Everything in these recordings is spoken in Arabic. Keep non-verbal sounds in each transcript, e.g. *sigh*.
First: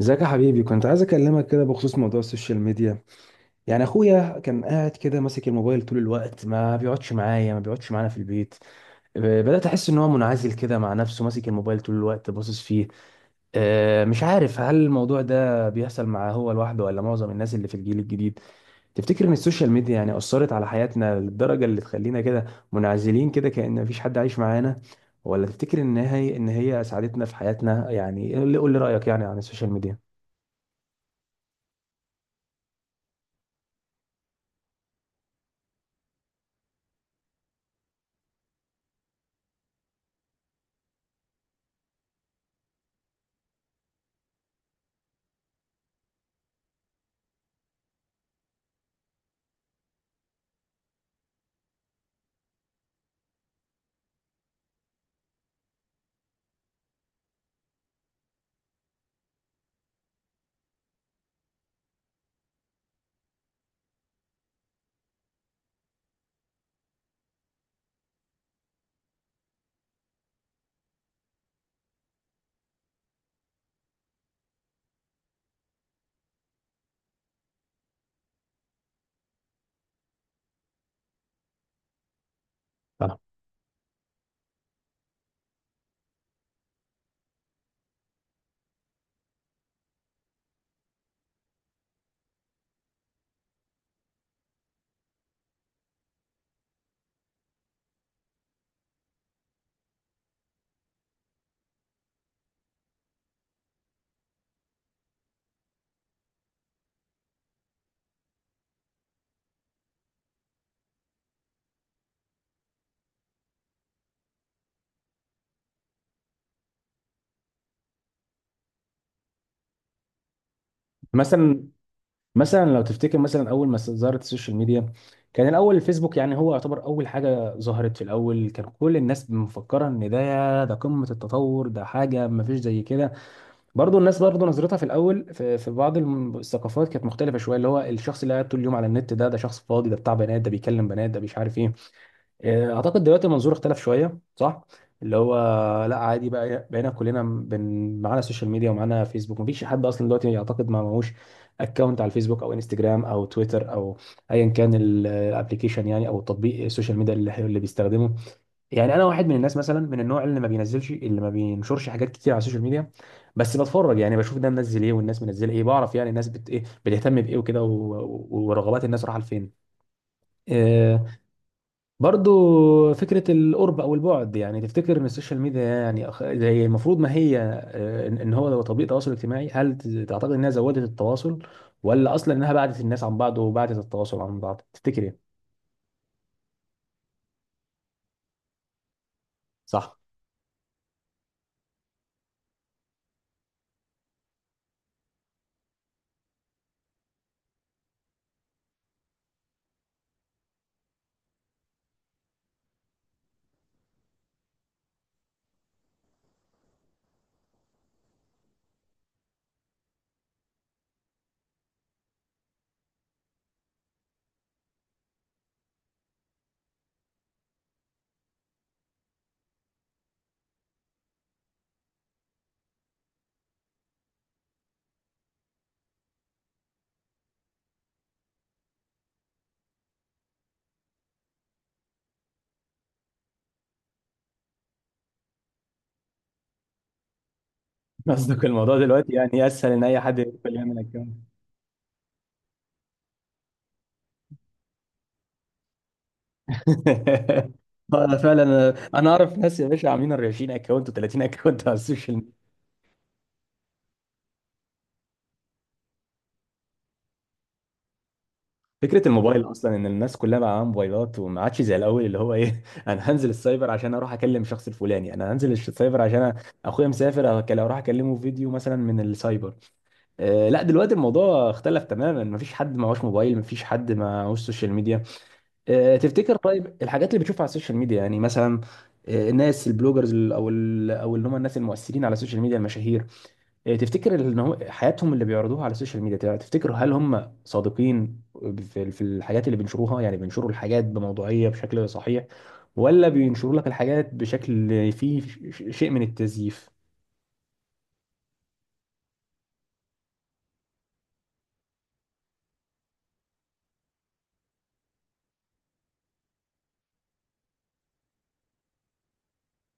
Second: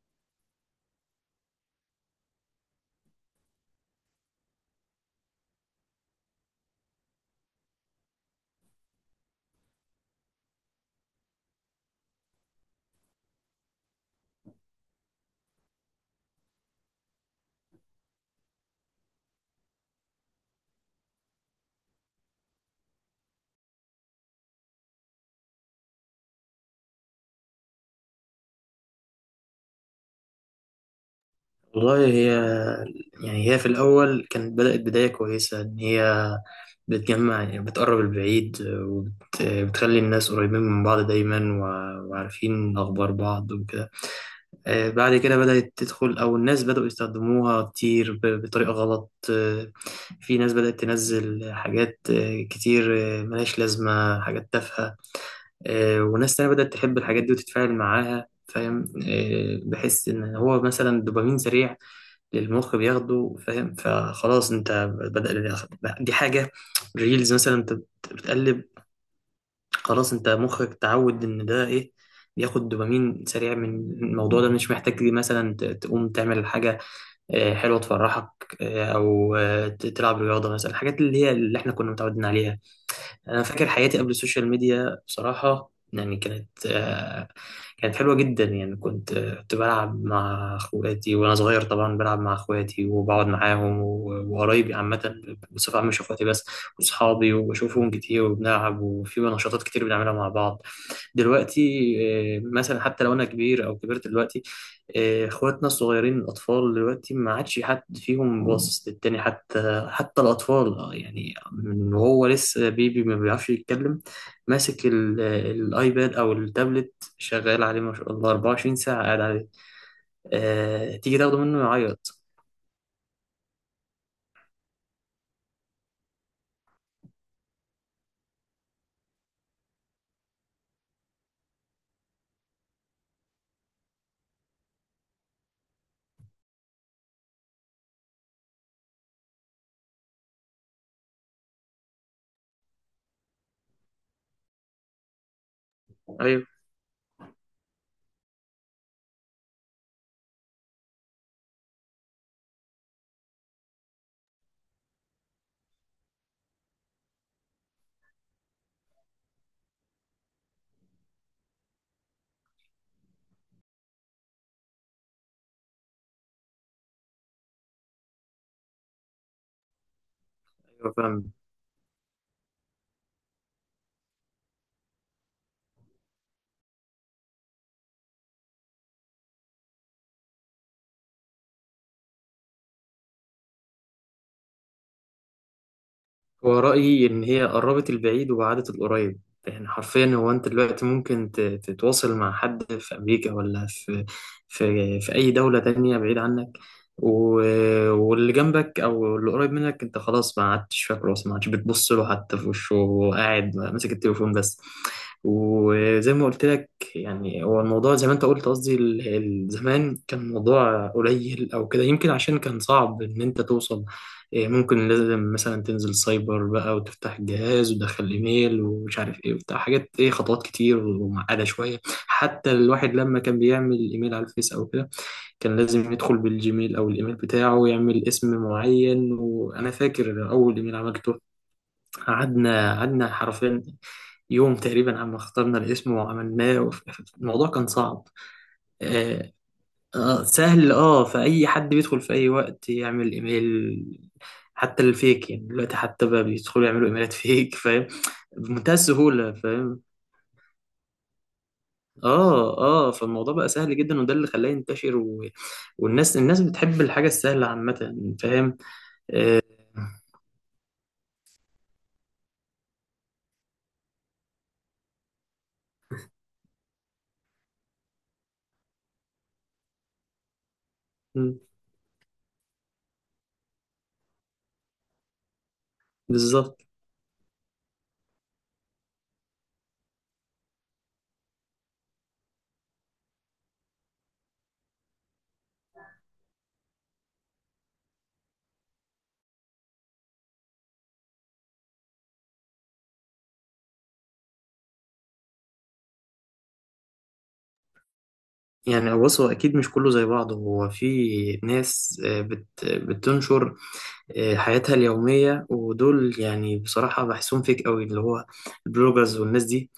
ازيك يا حبيبي؟ كنت عايز اكلمك كده بخصوص موضوع السوشيال ميديا. يعني اخويا كان قاعد كده ماسك الموبايل طول الوقت، ما بيقعدش معايا، ما بيقعدش معانا في البيت. ب- بدأت احس ان هو منعزل كده مع نفسه، ماسك الموبايل طول الوقت باصص فيه. مش عارف هل الموضوع ده بيحصل معاه هو لوحده ولا معظم الناس اللي في الجيل الجديد. تفتكر ان السوشيال ميديا يعني أثرت على حياتنا للدرجة اللي تخلينا كده منعزلين كده كأن مفيش حد عايش معانا؟ ولا تفتكر ان هي ساعدتنا في حياتنا؟ يعني قول لي رأيك يعني عن السوشيال ميديا. والله هي يعني هي في الأول كانت بدأت بداية كويسة إن هي بتجمع، يعني بتقرب البعيد وبتخلي الناس قريبين من بعض دايما، وعارفين أخبار بعض وكده. بعد كده بدأت تدخل أو الناس بدأوا يستخدموها كتير بطريقة غلط. في ناس بدأت تنزل حاجات كتير، ملهاش لازمة، حاجات تافهة. وناس تانية بدأت تحب الحاجات دي وتتفاعل معاها، فاهم؟ بحس إن هو مثلا دوبامين سريع للمخ بياخده، فاهم؟ فخلاص انت بدأ، دي حاجة ريلز مثلا، انت بتقلب، خلاص انت مخك تعود ان ده ايه، بياخد دوبامين سريع من الموضوع ده، مش محتاج مثلا تقوم تعمل حاجة حلوة تفرحك، او تلعب رياضة مثلا، الحاجات اللي هي اللي احنا كنا متعودين عليها. انا فاكر حياتي قبل السوشيال ميديا، بصراحه يعني كانت، كانت حلوه جدا، يعني كنت، كنت بلعب مع اخواتي وانا صغير. طبعا بلعب مع اخواتي وبقعد معاهم وقرايبي، عامه بصفه عامه، مش اخواتي بس، واصحابي، وبشوفهم كتير وبنلعب وفي نشاطات كتير بنعملها مع بعض دلوقتي. مثلا حتى لو انا كبير او كبرت دلوقتي، اخواتنا الصغيرين الاطفال دلوقتي ما عادش حد فيهم باصص للتاني، حتى الاطفال، يعني من وهو لسه بيبي ما بيعرفش يتكلم، ماسك الايباد او التابلت، شغال عليه ما شاء الله 24 ساعة، قاعد عليه. تيجي تاخده منه مثلا يعيط. مثلا لو تفتكر مثلا اول ما ظهرت السوشيال ميديا، كان الاول الفيسبوك، يعني هو يعتبر اول حاجه ظهرت. في الاول كان كل الناس مفكره ان ده قمه التطور، ده حاجه ما فيش زي كده. برضو الناس برضو نظرتها في الاول في بعض الثقافات كانت مختلفه شويه، اللي هو الشخص اللي قاعد طول اليوم على النت، ده شخص فاضي، ده بتاع بنات، ده بيكلم بنات، ده مش عارف ايه. اعتقد دلوقتي المنظور اختلف شويه، صح؟ اللي هو لا، عادي ايوه بقى، بقينا كلنا معانا السوشيال ميديا ومعانا فيسبوك، مفيش حد اصلا دلوقتي يعتقد ما معهوش اكونت على الفيسبوك او انستجرام او تويتر او ايا كان الابلكيشن، يعني او التطبيق السوشيال ميديا اللي بيستخدمه. يعني انا واحد من الناس مثلا، من النوع اللي ما بينزلش، اللي ما بينشرش حاجات كتير على السوشيال ميديا، بس بتفرج، يعني بشوف ده منزل ايه والناس منزله ايه، بعرف يعني الناس بت ايه، بتهتم بايه وكده، و... و- ورغبات الناس رايحه لفين. ايوه، آه، فاهم. برضو فكرة القرب أو البعد، يعني تفتكر إن السوشيال ميديا يعني هي المفروض، ما هي إن إن هو لو تطبيق تواصل اجتماعي، هل تعتقد إنها زودت التواصل، ولا أصلا إنها بعدت الناس عن بعض وبعدت التواصل عن بعض؟ تفتكر إيه؟ هو رأيي إن هي قربت البعيد وبعدت القريب، يعني صح. حرفيا هو أنت دلوقتي ممكن تتواصل مع حد في أمريكا، ولا في أي دولة تانية بعيد عنك، واللي جنبك أو اللي قريب منك أنت خلاص ما عدتش فاكره، أصلا ما عدتش بتبص له حتى في وشه، وقاعد ماسك التليفون بس. وزي ما قلت لك، يعني هو الموضوع زي ما أنت قلت، قصدي زمان كان الموضوع قليل أو كده، يمكن عشان كان صعب إن أنت توصل، إيه، ممكن لازم مثلا تنزل سايبر بقى وتفتح الجهاز وتدخل ايميل ومش عارف ايه وبتاع، حاجات ايه؟ خطوات كتير ومعقده شويه. حتى الواحد لما كان بيعمل ايميل على الفيس او كده، كان لازم يدخل بالجيميل او الايميل بتاعه ويعمل اسم معين. وانا فاكر اول ايميل عملته، قعدنا حرفيا يوم تقريبا، عم اخترنا الاسم وعملناه، الموضوع كان *laughs* صعب. قصدك الموضوع دلوقتي آه، يعني أسهل إن أي حد اه يدخل سهل، يعمل اه، أكونت. فأي حد بيدخل في أي وقت يعمل إيميل، حتى الفيك يعني دلوقتي، حتى بقى بيدخلوا يعملوا إيميلات *laughs* فيك، فاهم؟ *laughs* فعلا، أنا بمنتهى أنا أعرف السهولة، ناس يا فاهم. باشا عاملين 40 أكونت و30 أكونت على السوشيال. اه اه، فالموضوع بقى سهل جدا، وده اللي خلاه ينتشر. و... والناس، بتحب الحاجة السهلة عامة، فاهم. فكرة الموبايل أصلا إن الناس كلها بقى معاها موبايلات وما عادش زي الأول، اللي هو إيه، *laughs* أنا هنزل السايبر عشان أروح أكلم الشخص الفلاني، أنا هنزل السايبر عشان أخويا مسافر أروح أكلمه فيديو مثلا من السايبر. آه لا، دلوقتي مم، الموضوع اختلف تماما، مفيش حد معهوش موبايل، مفيش حد معهوش سوشيال ميديا. آه، تفتكر بالظبط. طيب الحاجات اللي بتشوفها على السوشيال ميديا يعني مثلا، الناس البلوجرز، أو اللي هم الناس المؤثرين على السوشيال ميديا، المشاهير، إيه، تفتكر ان هو حياتهم اللي بيعرضوها على السوشيال ميديا تفتكر هل هم صادقين في الحاجات اللي بينشروها؟ يعني بينشروا الحاجات بموضوعية بشكل صحيح، ولا بينشروا لك الحاجات بشكل فيه شيء من التزييف؟ يعني بص هو اكيد مش كله زي بعضه، هو في ناس بتنشر حياتها اليوميه، ودول يعني بصراحه بحسهم فيك قوي، اللي هو البلوجرز والناس دي.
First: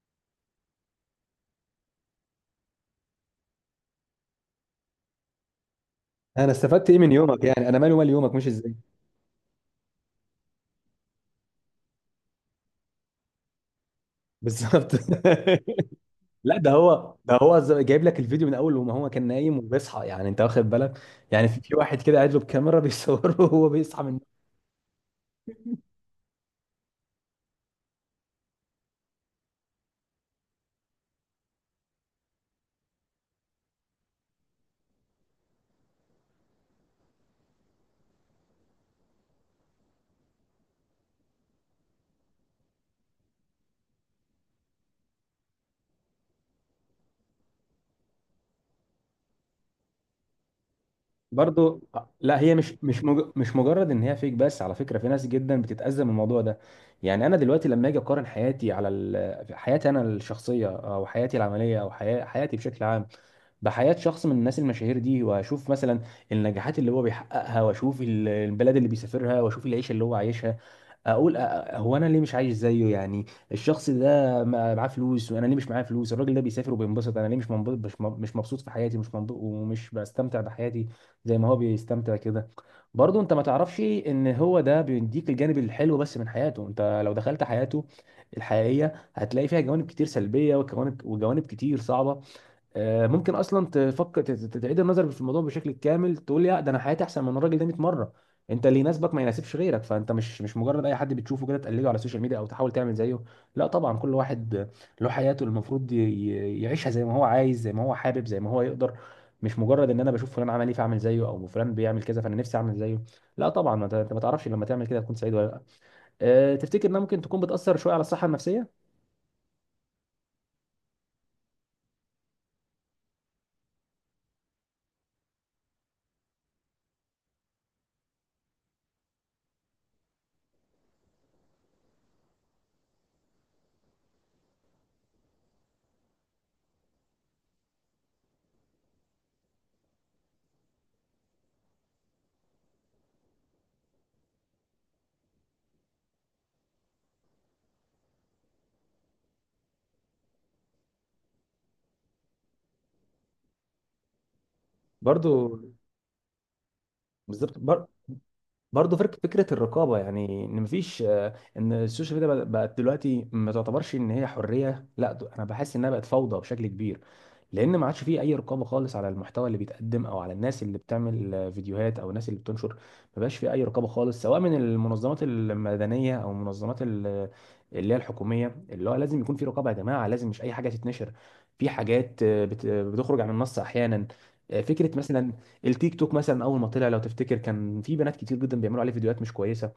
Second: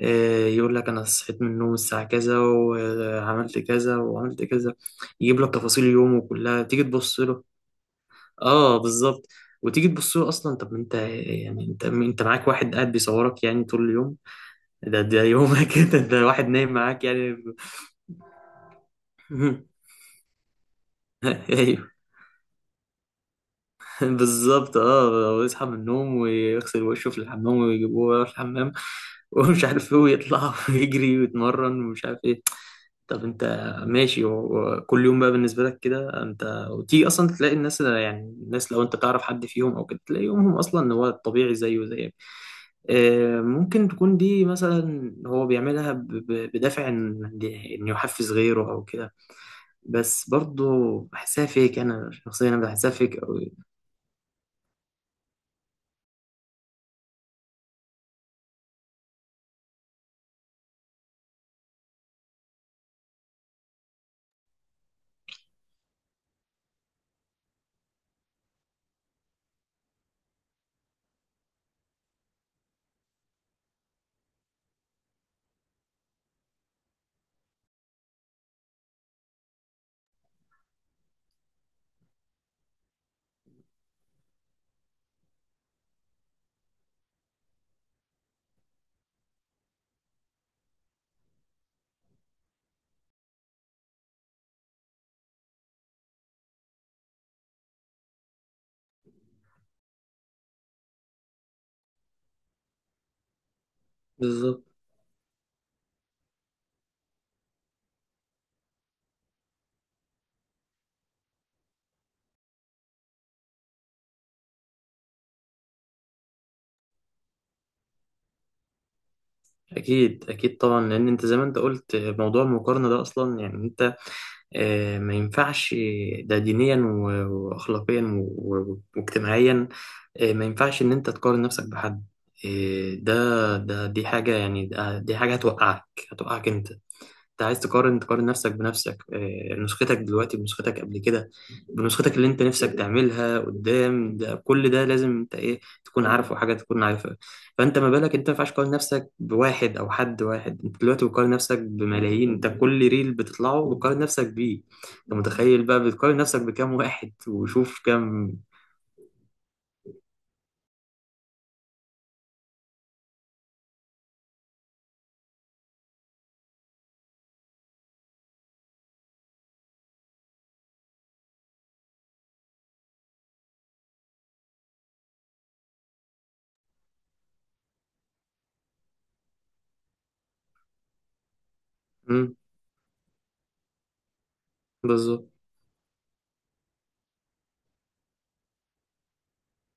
يقول لك انا صحيت من النوم الساعه كذا وعملت كذا وعملت كذا، يجيب لك تفاصيل يومه انا كلها، تيجي استفدت ايه من تبص له، يومك؟ يعني انا مالي ومال يومك؟ مش ازاي؟ اه بالظبط. وتيجي تبص له اصلا، طب ما انت، يعني انت معاك واحد قاعد بيصورك يعني طول اليوم، بالظبط. ده يومك *laughs* ده *laughs* واحد لا، ده نايم معاك هو، ده يعني. هو جايب لك الفيديو من اول وما هو كان نايم *laughs* وبيصحى، يعني انت واخد بالك، يعني في ايوه واحد كده قاعد له بكاميرا بيصوره *laughs* وهو بيصحى من. بالظبط، اه، ويصحى من النوم ويغسل وشه في الحمام ويجيبوه يروح الحمام *laughs* ومش عارف ايه، ويطلع *laughs* ويجري ويتمرن ومش عارف ايه. طب انت ماشي، وكل يوم بقى بالنسبه لك كده، انت وتيجي اصلا تلاقي الناس، يعني الناس لو انت تعرف حد فيهم او كده، تلاقي يومهم اصلا ان هو طبيعي زيه زيك. ممكن تكون دي مثلا هو بيعملها بدافع ان إن يحفز غيره او كده، بس برضه بحسها فيك، برضو انا لا، شخصيا هي انا مش بحسها مش فيك مج... قوي. مش مجرد ان هي فيك بس، على فكره في ناس جدا بتتاذى من الموضوع ده. يعني انا دلوقتي لما اجي اقارن حياتي على حياتي انا الشخصيه او حياتي العمليه او حياتي بشكل عام بحياه شخص من الناس المشاهير دي، واشوف مثلا النجاحات اللي هو بيحققها، واشوف البلاد اللي بيسافرها، واشوف العيشه اللي هو عايشها، اقول هو انا ليه مش عايش زيه يعني. الشخص ده معاه فلوس وانا ليه مش معايا فلوس؟ الراجل ده بيسافر وبينبسط، انا ليه مش منبسط؟ مش مبسوط في حياتي، مش منبسط ومش بستمتع بحياتي زي ما هو بيستمتع كده. برضه انت ما تعرفش ان هو ده بيديك الجانب الحلو بس من حياته، انت لو دخلت حياته الحقيقية هتلاقي فيها جوانب كتير سلبية وجوانب كتير صعبة. ممكن اصلا تفكر تعيد النظر في الموضوع بشكل كامل، تقول يا ده انا حياتي احسن من الراجل ده 100 مره. انت اللي يناسبك ما يناسبش غيرك، فانت مش مجرد اي حد بتشوفه كده تقلده على السوشيال ميديا او تحاول تعمل زيه. لا طبعا، كل بالظبط. واحد له حياته اللي المفروض يعيشها زي ما هو عايز، زي ما هو حابب، زي ما هو يقدر، مش مجرد ان انا بشوف فلان عمل ايه فاعمل زيه، او فلان بيعمل كذا فانا نفسي اعمل زيه. لا طبعا، ما انت، أنت ما تعرفش لما تعمل كده تكون سعيد ولا لا. أه، تفتكر انها ممكن تكون بتاثر شويه على الصحه النفسيه؟ اكيد اكيد طبعا، لان انت زي ما انت قلت موضوع المقارنه ده اصلا، يعني ما ينفعش. ده دينيا وأخلاقيا واجتماعيا. ما ينفعش إن أنت تقارن نفسك بحد. ده ده دي حاجة، يعني دي حاجة هتوقعك، هتوقعك أنت. انت عايز تقارن نفسك بنفسك. نسختك دلوقتي بنسختك قبل كده، بنسختك اللي انت نفسك تعملها قدام، ده كل ده لازم انت ايه، تكون عارفه حاجه، تكون عارفها. فانت ما بالك، انت ما ينفعش تقارن نفسك بواحد، او حد واحد، انت دلوقتي بتقارن نفسك بملايين، انت كل ريل بتطلعه بتقارن نفسك بيه. انت برضو. متخيل بقى بتقارن نفسك بكام واحد، بالظبط. وشوف كام. برضه فكره الرقابه، يعني ان مفيش ان السوشيال ميديا بقت دلوقتي، ما تعتبرش ان هي حريه، لا انا بحس انها بقت فوضى بشكل كبير، لان ما عادش فيه اي رقابه خالص على المحتوى اللي بيتقدم او على الناس اللي بتعمل فيديوهات او الناس اللي بتنشر. ما بقاش فيه اي رقابه خالص سواء من المنظمات المدنيه او المنظمات اللي هي الحكوميه. اللي هو لازم يكون في رقابه يا جماعه، لازم، مش اي حاجه تتنشر. في حاجات مم، بتخرج عن النص احيانا. فكره بالظبط، مثلا التيك توك مثلا، اول ما طلع لو تفتكر كان في بنات كتير جدا بيعملوا عليه فيديوهات مش كويسه.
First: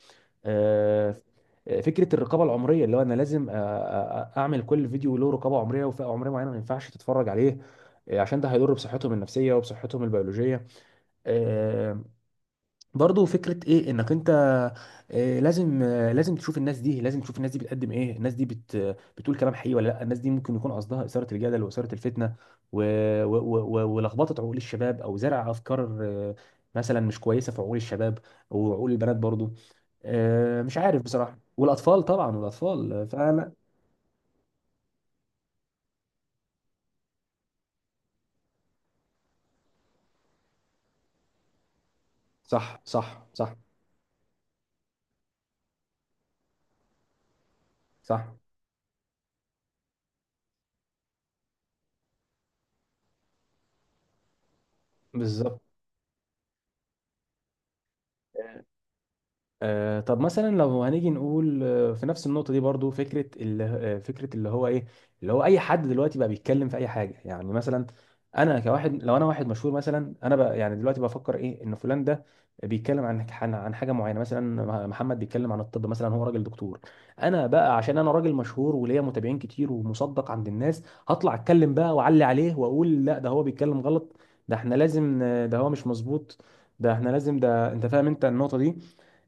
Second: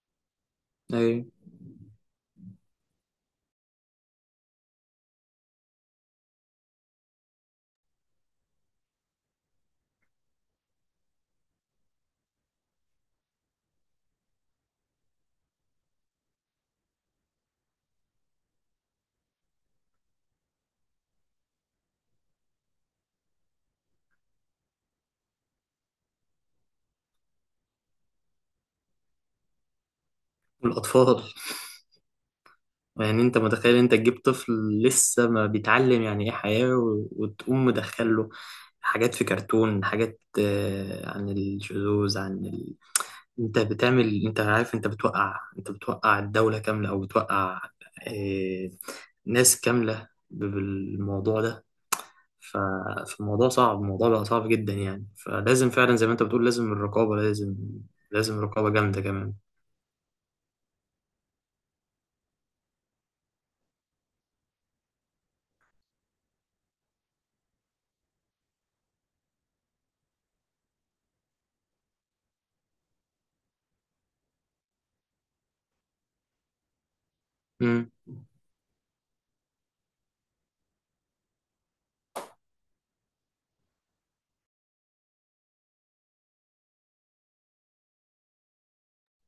آه، ايوه. فكره الرقابه العمريه، اللي هو انا لازم اعمل كل فيديو له رقابه عمريه وفئه عمريه معينه ما ينفعش تتفرج عليه، عشان ده هيضر بصحتهم النفسيه وبصحتهم البيولوجيه. آه، برضه فكرة ايه انك انت لازم، لازم تشوف الناس دي، لازم تشوف الناس دي بتقدم ايه، الناس دي بتقول كلام حقيقي ولا لا، الناس دي ممكن يكون قصدها إثارة الجدل وإثارة الفتنة و... و... و... و- ولخبطة عقول الشباب او زرع افكار آه، مثلا مش كويسة في عقول الشباب وعقول البنات برضه. مش عارف والاطفال، بصراحة، والأطفال طبعا، والأطفال، يعني انت فأنا متخيل، انت تجيب طفل لسه ما بيتعلم يعني ايه حياة، وتقوم مدخله حاجات في كرتون، حاجات عن الشذوذ، عن ال... صح، صح، صح. انت بتعمل، انت عارف، انت بتوقع، انت بتوقع الدولة كاملة، او بتوقع صح. آه، ناس كاملة بالموضوع ده. ف... فالموضوع صعب، الموضوع بقى صعب جدا، يعني بالظبط. فلازم فعلا زي ما انت بتقول لازم الرقابة، لازم، لازم رقابة جامدة كمان. طب مثلا لو هنيجي نقول في نفس النقطة دي، برضو فكرة اللي فكرة اللي هو ايه، اللي هو اي حد دلوقتي بقى بيتكلم في اي حاجة، يعني مثلا انا كواحد، لو انا واحد مشهور مثلا، انا بقى يعني دلوقتي بفكر ايه، ان فلان ده بيتكلم عن حاجة معينة، مثلا محمد بيتكلم عن الطب مثلا، هو راجل دكتور، انا بقى امم، عشان انا راجل مشهور وليا متابعين كتير ومصدق عند الناس، هطلع اتكلم بقى واعلي عليه واقول لا ده هو بيتكلم غلط، ده احنا لازم ده هو مش مظبوط، ده احنا لازم، ده انت فاهم انت النقطة دي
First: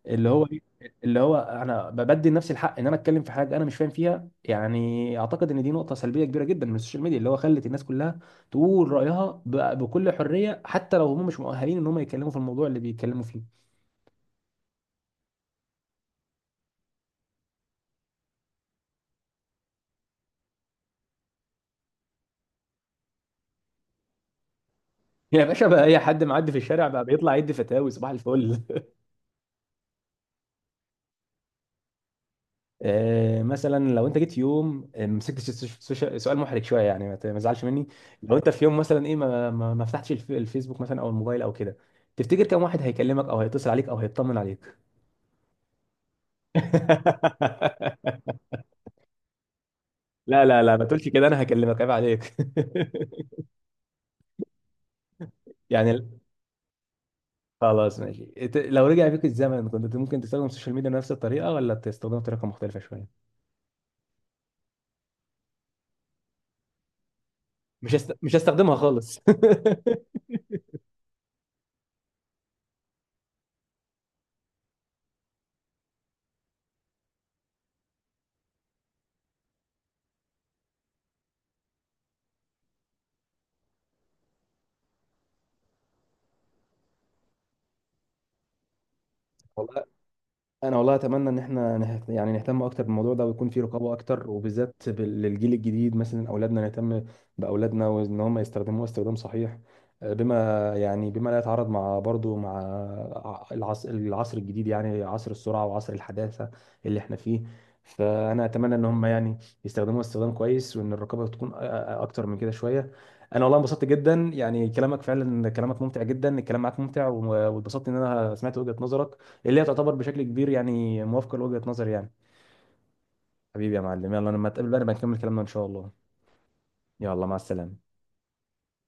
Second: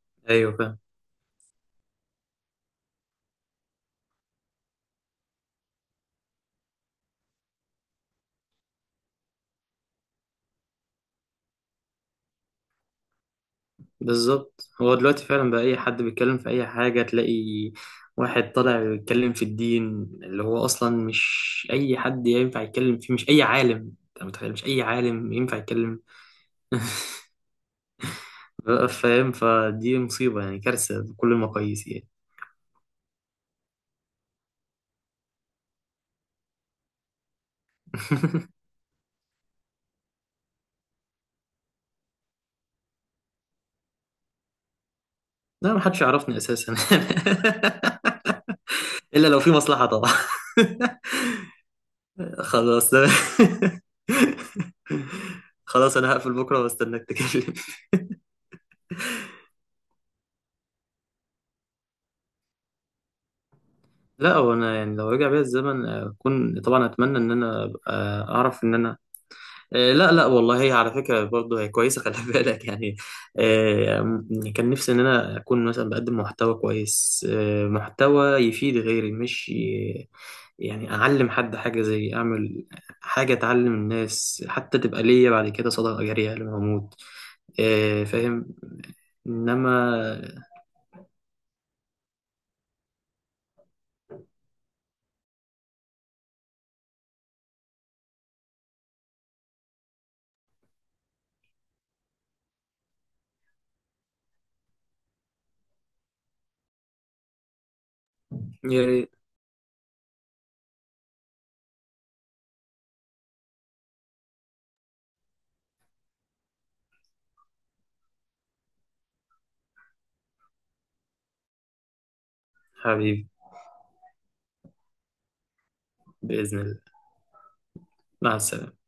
اللي هو ايوه إيه؟ فاهم. اللي هو انا بدي لنفسي الحق ان انا اتكلم في حاجه انا مش فاهم فيها. يعني اعتقد ان دي نقطه سلبيه كبيره جدا من السوشيال ميديا، اللي هو خلت الناس كلها تقول رايها بكل حريه حتى لو هم مش مؤهلين ان هم يتكلموا في الموضوع اللي بيتكلموا فيه. بالظبط، هو دلوقتي فعلا بقى اي حد بيتكلم في اي حاجه، تلاقي واحد طالع بيتكلم في الدين، اللي هو اصلا مش اي حد ينفع يتكلم فيه، مش اي عالم، انت متخيل، مش اي *laughs* عالم يا ينفع باشا بقى اي يتكلم. حد معدي في الشارع بقى بيطلع *laughs* يدي فتاوي صباح الفل. *laughs* بقى فاهم، فدي مصيبه يعني، كارثه بكل المقاييس يعني. مثلا لو انت جيت في يوم مسكت سؤال محرج شويه يعني، ما ما تزعلش مني، لو انت في *laughs* يوم مثلا ايه ما فتحتش الفيسبوك مثلا او الموبايل او كده، تفتكر كم واحد هيكلمك او هيتصل عليك او هيطمن عليك؟ لا، محدش يعرفني اساسا *laughs* *laughs* الا لو في مصلحه طبعا. لا ما تقولش كده، انا هكلمك، عيب عليك. *laughs* خلاص *laughs* *laughs* يعني خلاص انا هقفل بكره واستناك تكلم. خلاص ماشي، لو رجع بيك الزمن كنت ممكن تستخدم السوشيال ميديا بنفس الطريقه ولا تستخدمها بطريقه مختلفه شويه؟ لا، هو انا يعني لو رجع بيا الزمن، اكون طبعا، اتمنى ان انا أبقى، مش اعرف ان هستخدمها انا، خالص. *laughs* لا لا والله، هي على فكره برضه هي كويسه، خلي *laughs* بالك يعني. كان نفسي ان انا اكون مثلا بقدم محتوى كويس، محتوى يفيد غيري، مش يعني اعلم حد حاجه، زي اعمل حاجه تعلم الناس، حتى تبقى ليا بعد كده صدقه جاريه لما اموت. فاهم. والله انما، انا والله اتمنى ان احنا يعني نهتم اكتر بالموضوع ده ويكون في رقابه اكتر، وبالذات للجيل الجديد مثلا، اولادنا نهتم باولادنا، وان هم يستخدموها استخدام صحيح بما يعني بما لا يتعارض مع برضو مع العصر، الجديد يعني، عصر السرعه وعصر الحداثه اللي احنا فيه. فانا اتمنى ان يا هم ريت. يعني يستخدموها استخدام كويس، وان الرقابه تكون اكتر من كده شويه. انا والله انبسطت جدا يعني، كلامك فعلا، كلامك ممتع جدا، الكلام معاك ممتع، و- واتبسطت ان انا سمعت وجهه نظرك اللي هي تعتبر بشكل كبير يعني موافقة لوجهة نظري يعني. حبيبي، حبيبي يا معلم، يلا لما تقابل بقى نبقى نكمل كلامنا إن شاء الله. باذن الله. يلا مع السلامة. مع السلامه.